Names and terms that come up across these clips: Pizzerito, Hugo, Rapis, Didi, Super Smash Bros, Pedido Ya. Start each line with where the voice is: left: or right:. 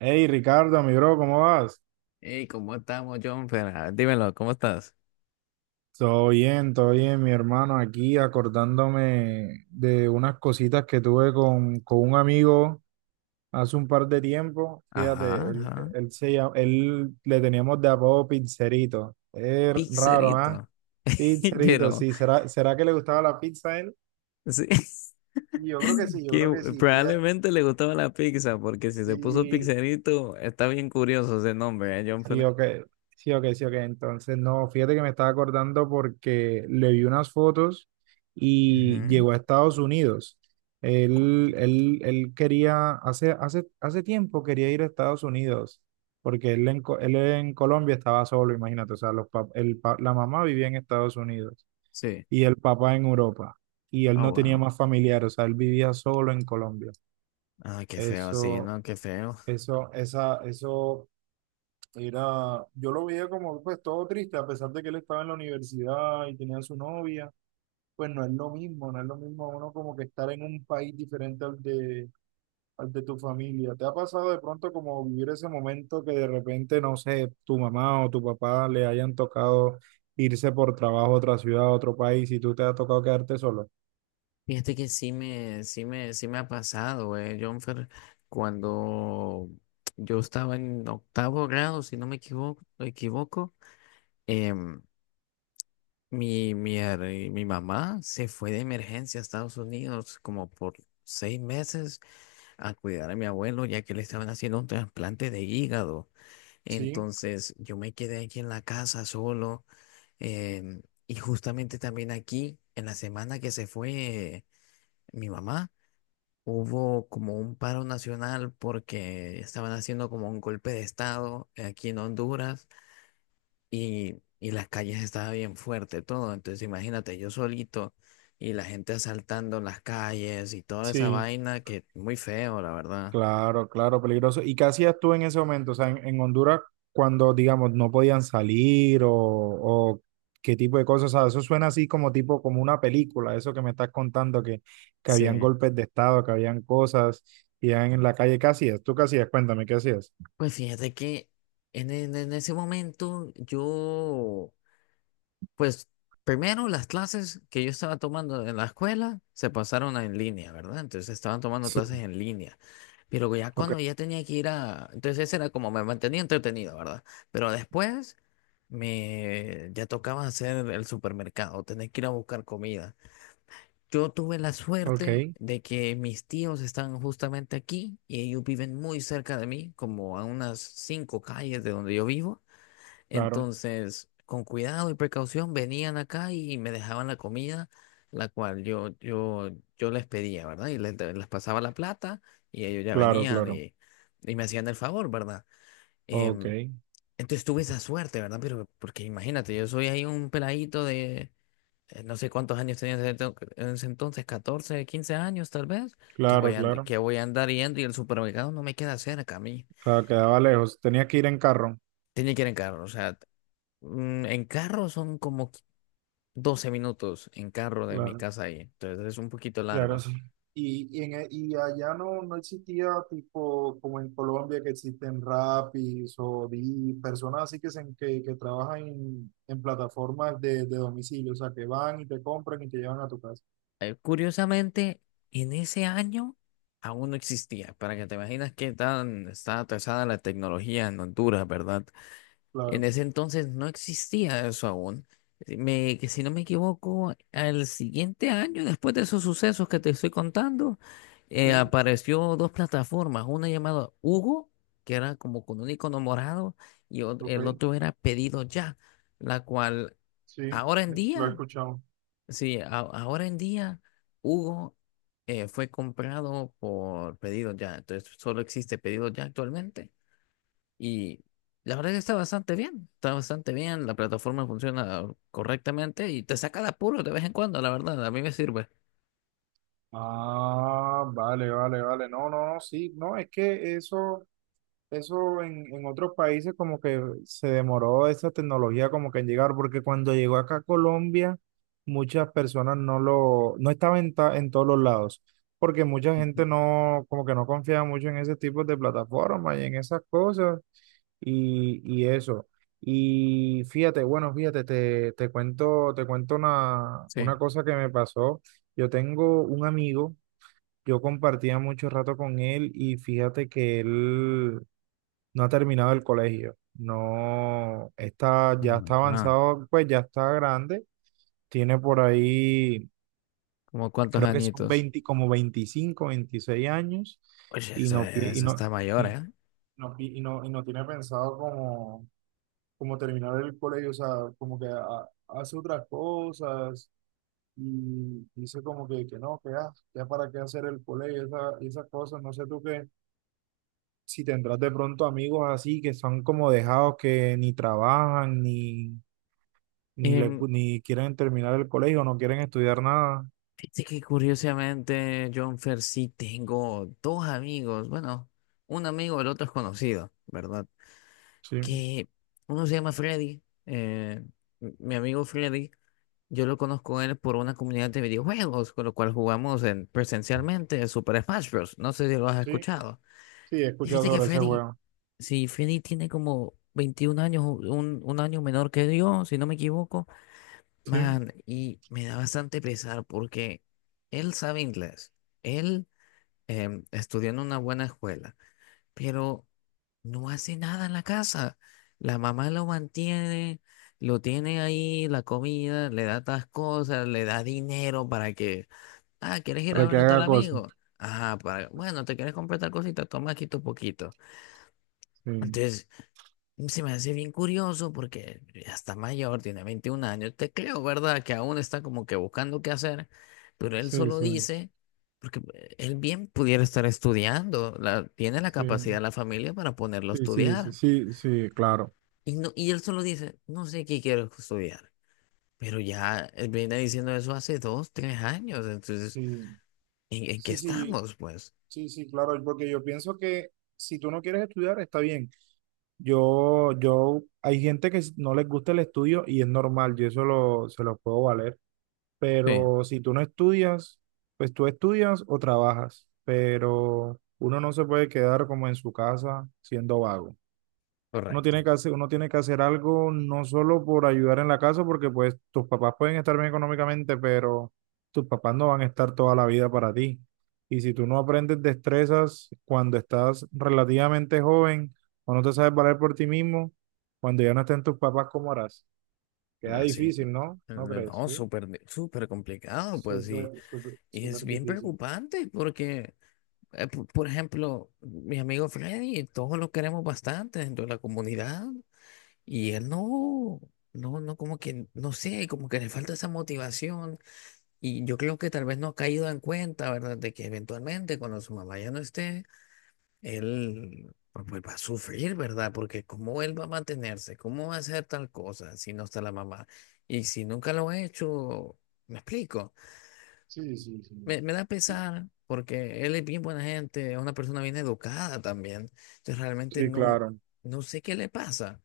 right: Hey Ricardo, mi bro, ¿cómo vas?
left: Hey, ¿cómo estamos, John? Pero, ah, dímelo, ¿cómo estás?
right: Todo bien, mi hermano, aquí acordándome de unas cositas que tuve con un amigo hace un par de tiempo. Fíjate,
left: Ajá,
right: él,
left: ajá.
right: él se llama- él le teníamos de apodo Pizzerito. Es raro, ¿ah?
left: Pizzerito.
right: Pizzerito,
left: Pero,
right: sí. ¿Será que le gustaba la pizza a él?
left: sí,
right: Yo creo que sí, yo
left: que
right: creo que sí, fíjate.
left: probablemente le gustaba la pizza, porque si se puso
right: Sí,
left: pizzerito, está bien curioso ese nombre, ¿eh, John?
right: sí, ok, sí, ok, sí, ok. Entonces, no, fíjate que me estaba acordando porque le vi unas fotos y
left: Ujú.
right: llegó a Estados Unidos. Él quería, hace tiempo quería ir a Estados Unidos, porque él en Colombia estaba solo, imagínate. O sea, los, pap- el, pa- la mamá vivía en Estados Unidos
left: Sí.
right: y el papá en Europa. Y él
left: Ah,
right: no tenía
left: bueno.
right: más familiares, o sea, él vivía solo en Colombia.
left: Ah, qué feo, sí,
right: Eso,
left: no, qué feo.
right: eso. Yo lo veía como pues todo triste, a pesar de que él estaba en la universidad y tenía su novia, pues no es lo mismo, no es lo mismo uno como que estar en un país diferente al de tu familia. ¿Te ha pasado de pronto como vivir ese momento que de repente, no sé, tu mamá o tu papá le hayan tocado irse por trabajo a otra ciudad, a otro país y tú te ha tocado quedarte solo?
left: Fíjate que sí me ha pasado, güey, Jonfer, cuando yo estaba en octavo grado, si no me equivoco, equivoco, em, Mi, mi, her- mi mamá se fue de emergencia a Estados Unidos como por seis meses a cuidar a mi abuelo ya que le estaban haciendo un trasplante de hígado.
right: Sí,
left: Entonces yo me quedé aquí en la casa solo em, y justamente también aquí, en la semana que se fue mi mamá, hubo como un paro nacional porque estaban haciendo como un golpe de estado aquí en Honduras y las calles estaba bien fuerte todo. Entonces imagínate yo solito y la gente asaltando las calles y toda esa
right: sí.
left: vaina que muy feo, la verdad.
right: Claro, claro, peligroso. ¿Y qué hacías tú en ese momento? O sea, en Honduras, cuando, digamos, no podían salir o qué tipo de cosas. O sea, eso suena así como tipo, como una película, eso que me estás contando, que habían
left: Sí.
right: golpes de estado, que habían cosas, y ya en la calle. ¿Qué hacías? ¿Tú qué hacías? Cuéntame, ¿qué hacías?
left: Pues fíjate que en ese momento yo... Pues primero las clases que yo estaba tomando en la escuela se pasaron a en línea, ¿verdad? Entonces estaban tomando clases
right: Sí.
left: en línea. Pero ya
right: Ok,
left: cuando ya tenía que ir a... Entonces ese era como me mantenía entretenido, ¿verdad? Pero después me ya tocaba hacer el supermercado, tener que ir a buscar comida. Yo tuve la suerte
right: ok,
left: de que mis tíos están justamente aquí y ellos viven muy cerca de mí, como a unas cinco calles de donde yo vivo.
right: claro,
left: Entonces, con cuidado y precaución, venían acá y me dejaban la comida, la cual yo les pedía, ¿verdad? Y les pasaba la plata y ellos ya
right: claro,
left: venían
right: claro.
left: y me hacían el favor, ¿verdad?
right: Ok,
left: Em, entonces tuve esa suerte, ¿verdad? Pero porque imagínate, yo soy ahí un peladito de no sé cuántos años tenía en ese en ese entonces, 14 15 años tal vez,
right: claro, claro.
left: que voy a andar yendo y el supermercado no me queda cerca a mí.
right: Claro, quedaba lejos. Tenías que ir en carro.
left: Tenía que ir en carro, o sea, en carro son como 12 minutos en carro de mi
right: Claro.
left: casa ahí, entonces es un poquito
right: Claro,
left: largo.
right: sí. Y allá no existía tipo como en Colombia, que existen Rapis o Didi, personas así que trabajan en plataformas de domicilio, o sea, que van y te compran y te llevan a tu casa.
left: Curiosamente, en ese año aún no existía, para que te imaginas qué tan está atrasada la tecnología en Honduras, ¿verdad? En
right: Claro,
left: ese entonces no existía eso aún. Que si no me equivoco, al siguiente año, después de esos sucesos que te estoy contando,
right: sí,
left: apareció dos plataformas, una llamada Hugo, que era como con un icono morado, y
right: ok,
left: el otro era Pedido Ya, la cual
right: sí,
left: ahora en
right: lo he
left: día,
right: escuchado.
left: sí, ahora en día, Hugo fue comprado por Pedido Ya, entonces solo existe Pedido Ya actualmente. Y la verdad que está bastante bien, la plataforma funciona correctamente y te saca de apuro de vez en cuando, la verdad, a mí me sirve.
right: Ah, vale, vale, vale. No, no, no, sí, no, es que eso. Eso en otros países como que se demoró esa tecnología como que en llegar, porque cuando llegó acá a Colombia, muchas personas no lo, no estaba en, ta- en todos los lados, porque mucha
left: Ujú.
right: gente no, como que no confiaba mucho en ese tipo de plataformas y en esas cosas y eso. Y fíjate, bueno, fíjate, te cuento una,
left: Sí.
right: una cosa que me pasó. Yo tengo un amigo, yo compartía mucho rato con él y fíjate que él no ha terminado el colegio, no está, ya está
left: Ajá.
right: avanzado, pues ya está grande, tiene por ahí,
left: ¿Como cuántos
right: creo que son
left: añitos?
right: 20 como 25 26 años
left: Oye,
right: y
left: eso,
right: no, pi- y
left: eso está
right: no,
left: mayor,
right: y
left: ¿eh?
right: y no tiene pensado como, como terminar el colegio, o sea, como que hace otras cosas y dice como que no, que ah, ya para qué hacer el colegio, esas cosas, no sé tú qué. Si tendrás de pronto amigos así que son como dejados que ni trabajan ni, ni, le,
left: Em,
right: ni quieren terminar el colegio, no quieren estudiar nada.
left: fíjate que curiosamente, John Fer, sí tengo dos amigos, bueno, un amigo, el otro es conocido, ¿verdad?
right: Sí,
left: Que uno se llama Freddy, mi amigo Freddy. Yo lo conozco a él por una comunidad de videojuegos, con lo cual jugamos en, presencialmente Super Smash Bros. No sé si lo has
right: sí,
left: escuchado.
right: sí, he
left: Y
right: escuchado
left: fíjate que
right: sobre ese
left: Freddy,
right: huevo.
left: si Freddy tiene como 21 años, un año menor que yo, si no me equivoco,
right: Sí,
left: man, y me da bastante pesar porque él sabe inglés, él estudió en una buena escuela pero no hace nada en la casa. La mamá lo mantiene, lo tiene ahí, la comida, le da tas cosas, le da dinero para que, ah, ¿quieres ir a
right: para que
left: ver a tal
right: haga cosas.
left: amigo? Ajá, para, bueno, te quieres comprar tal cosita, toma aquí tu poquito.
right: Sí,
left: Entonces, se me hace bien curioso porque ya está mayor, tiene 21 años. Te creo, ¿verdad? Que aún está como que buscando qué hacer, pero él
right: sí,
left: solo
right: sí,
left: dice, porque él bien pudiera estar estudiando, la, tiene la capacidad
right: sí,
left: la familia para ponerlo a
right: sí, sí, sí,
left: estudiar.
right: sí, sí, claro.
left: Y, no, y él solo dice, no sé qué quiero estudiar, pero ya él viene diciendo eso hace dos, tres años. Entonces,
right: Sí,
left: en qué
right: sí, sí,
left: estamos, pues?
right: sí, sí, claro, porque yo pienso que si tú no quieres estudiar, está bien. Hay gente que no les gusta el estudio y es normal, yo eso se lo puedo valer.
left: Sí.
right: Pero si tú no estudias, pues tú estudias o trabajas, pero uno no se puede quedar como en su casa siendo vago. Uno
left: Correcto.
right: tiene que hacer, uno tiene que hacer algo, no solo por ayudar en la casa, porque pues tus papás pueden estar bien económicamente, pero tus papás no van a estar toda la vida para ti. Y si tú no aprendes destrezas cuando estás relativamente joven o no te sabes valer por ti mismo, cuando ya no estén tus papás, ¿cómo harás? Queda
left: Así.
right: difícil, ¿no? ¿No crees?
left: No,
right: Sí.
left: súper, súper complicado, pues
right: Súper,
left: sí.
right: súper,
left: Y es
right: súper
left: bien
right: difícil.
left: preocupante porque, por ejemplo, mi amigo Freddy, todos lo queremos bastante dentro de la comunidad y él no, no, no, como que, no sé, como que le falta esa motivación y yo creo que tal vez no ha caído en cuenta, ¿verdad? De que eventualmente cuando su mamá ya no esté, él pues, pues, va a sufrir, ¿verdad? Porque cómo él va a mantenerse, cómo va a hacer tal cosa si no está la mamá y si nunca lo ha hecho, ¿me explico?
right: Sí, sí,
left: Me,
right: sí.
left: me da
right: Sí,
left: pesar porque él es bien buena gente, es una persona bien educada también. Entonces realmente
right: sí,
left: no,
right: claro.
left: no sé qué le pasa.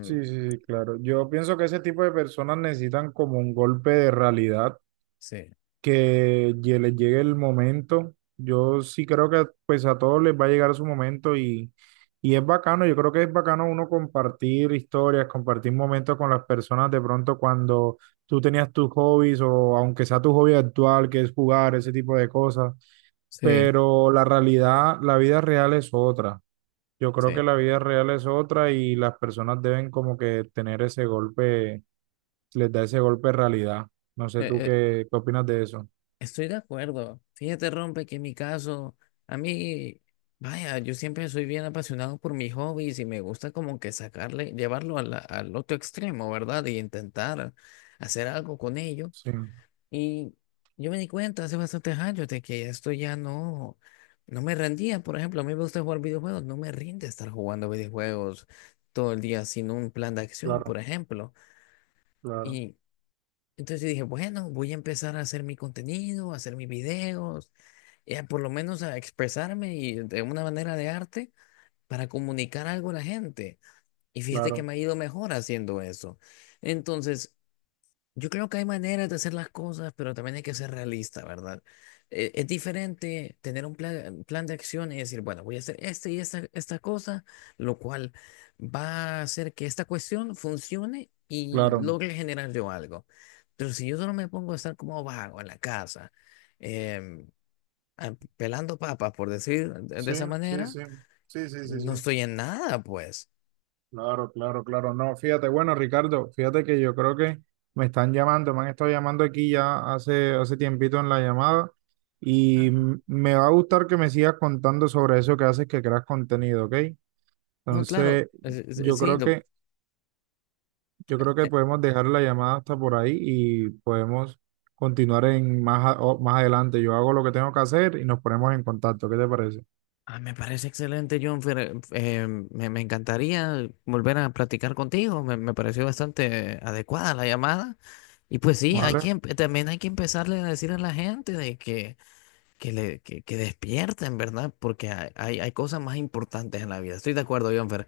right: Sí, sí, sí, claro. Yo pienso que ese tipo de personas necesitan como un golpe de realidad,
left: sí,
right: que les llegue el momento. Yo sí creo que pues a todos les va a llegar su momento y es bacano. Yo creo que es bacano uno compartir historias, compartir momentos con las personas de pronto cuando tú tenías tus hobbies o aunque sea tu hobby actual, que es jugar, ese tipo de cosas.
left: sí,
right: Pero la realidad, la vida real es otra. Yo
left: sí.
right: creo que la vida real es otra y las personas deben como que tener ese golpe, les da ese golpe de realidad. No sé tú
left: Eh,
right: qué, opinas de eso.
left: estoy de acuerdo. Fíjate, Rompe, que en mi caso, a mí, vaya, yo siempre soy bien apasionado por mis hobbies y me gusta como que sacarle, llevarlo a al otro extremo, ¿verdad? Y intentar hacer algo con ello.
right: Sí,
left: Y yo me di cuenta hace bastantes años de que esto ya no me rendía. Por ejemplo, a mí me gusta jugar videojuegos, no me rinde estar jugando videojuegos todo el día sin un plan de acción,
right: claro,
left: por ejemplo.
right: claro,
left: Y entonces yo dije, bueno, voy a empezar a hacer mi contenido, a hacer mis videos, y a por lo menos a expresarme y de una manera de arte para comunicar algo a la gente. Y fíjate que
right: claro,
left: me ha ido mejor haciendo eso. Entonces... Yo creo que hay maneras de hacer las cosas, pero también hay que ser realista, ¿verdad? Es diferente tener un plan de acción y decir, bueno, voy a hacer este y esta cosa, lo cual va a hacer que esta cuestión funcione y
right: claro.
left: logre generar yo algo. Pero si yo solo me pongo a estar como vago en la casa, em, pelando papas, por decir de
right: Sí,
left: esa
right: sí,
left: manera,
right: sí, sí, sí, sí,
left: no
right: sí.
left: estoy en nada, pues.
right: Claro, claro, claro. No, fíjate, bueno, Ricardo, fíjate que yo creo que me están llamando, me han estado llamando aquí ya hace tiempito en la llamada y
left: Ah.
right: me va a gustar que me sigas contando sobre eso que haces, que creas contenido, ¿ok?
left: No, claro,
right: Entonces, yo
left: sí,
right: creo que, yo creo que
left: eh,
right: podemos dejar la llamada hasta por ahí y podemos continuar en más, a- o- más adelante. Yo hago lo que tengo que hacer y nos ponemos en contacto. ¿Qué te parece?
left: Ah, me parece excelente, John. Me encantaría volver a platicar contigo. Me pareció bastante adecuada la llamada. Y pues sí,
right: ¿Vale?
left: también hay que empezarle a decir a la gente de que, que despierten, ¿verdad? Porque hay cosas más importantes en la vida. Estoy de acuerdo, John. Fer.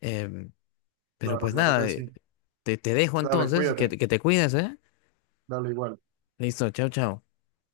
left: Em, pero
right: Claro,
left: pues
right: claro
left: nada,
right: que sí.
left: te dejo
right: Dale,
left: entonces,
right: cuídate.
left: que te cuides, ¿eh?
right: Dale igual.
left: Listo, chao, chao.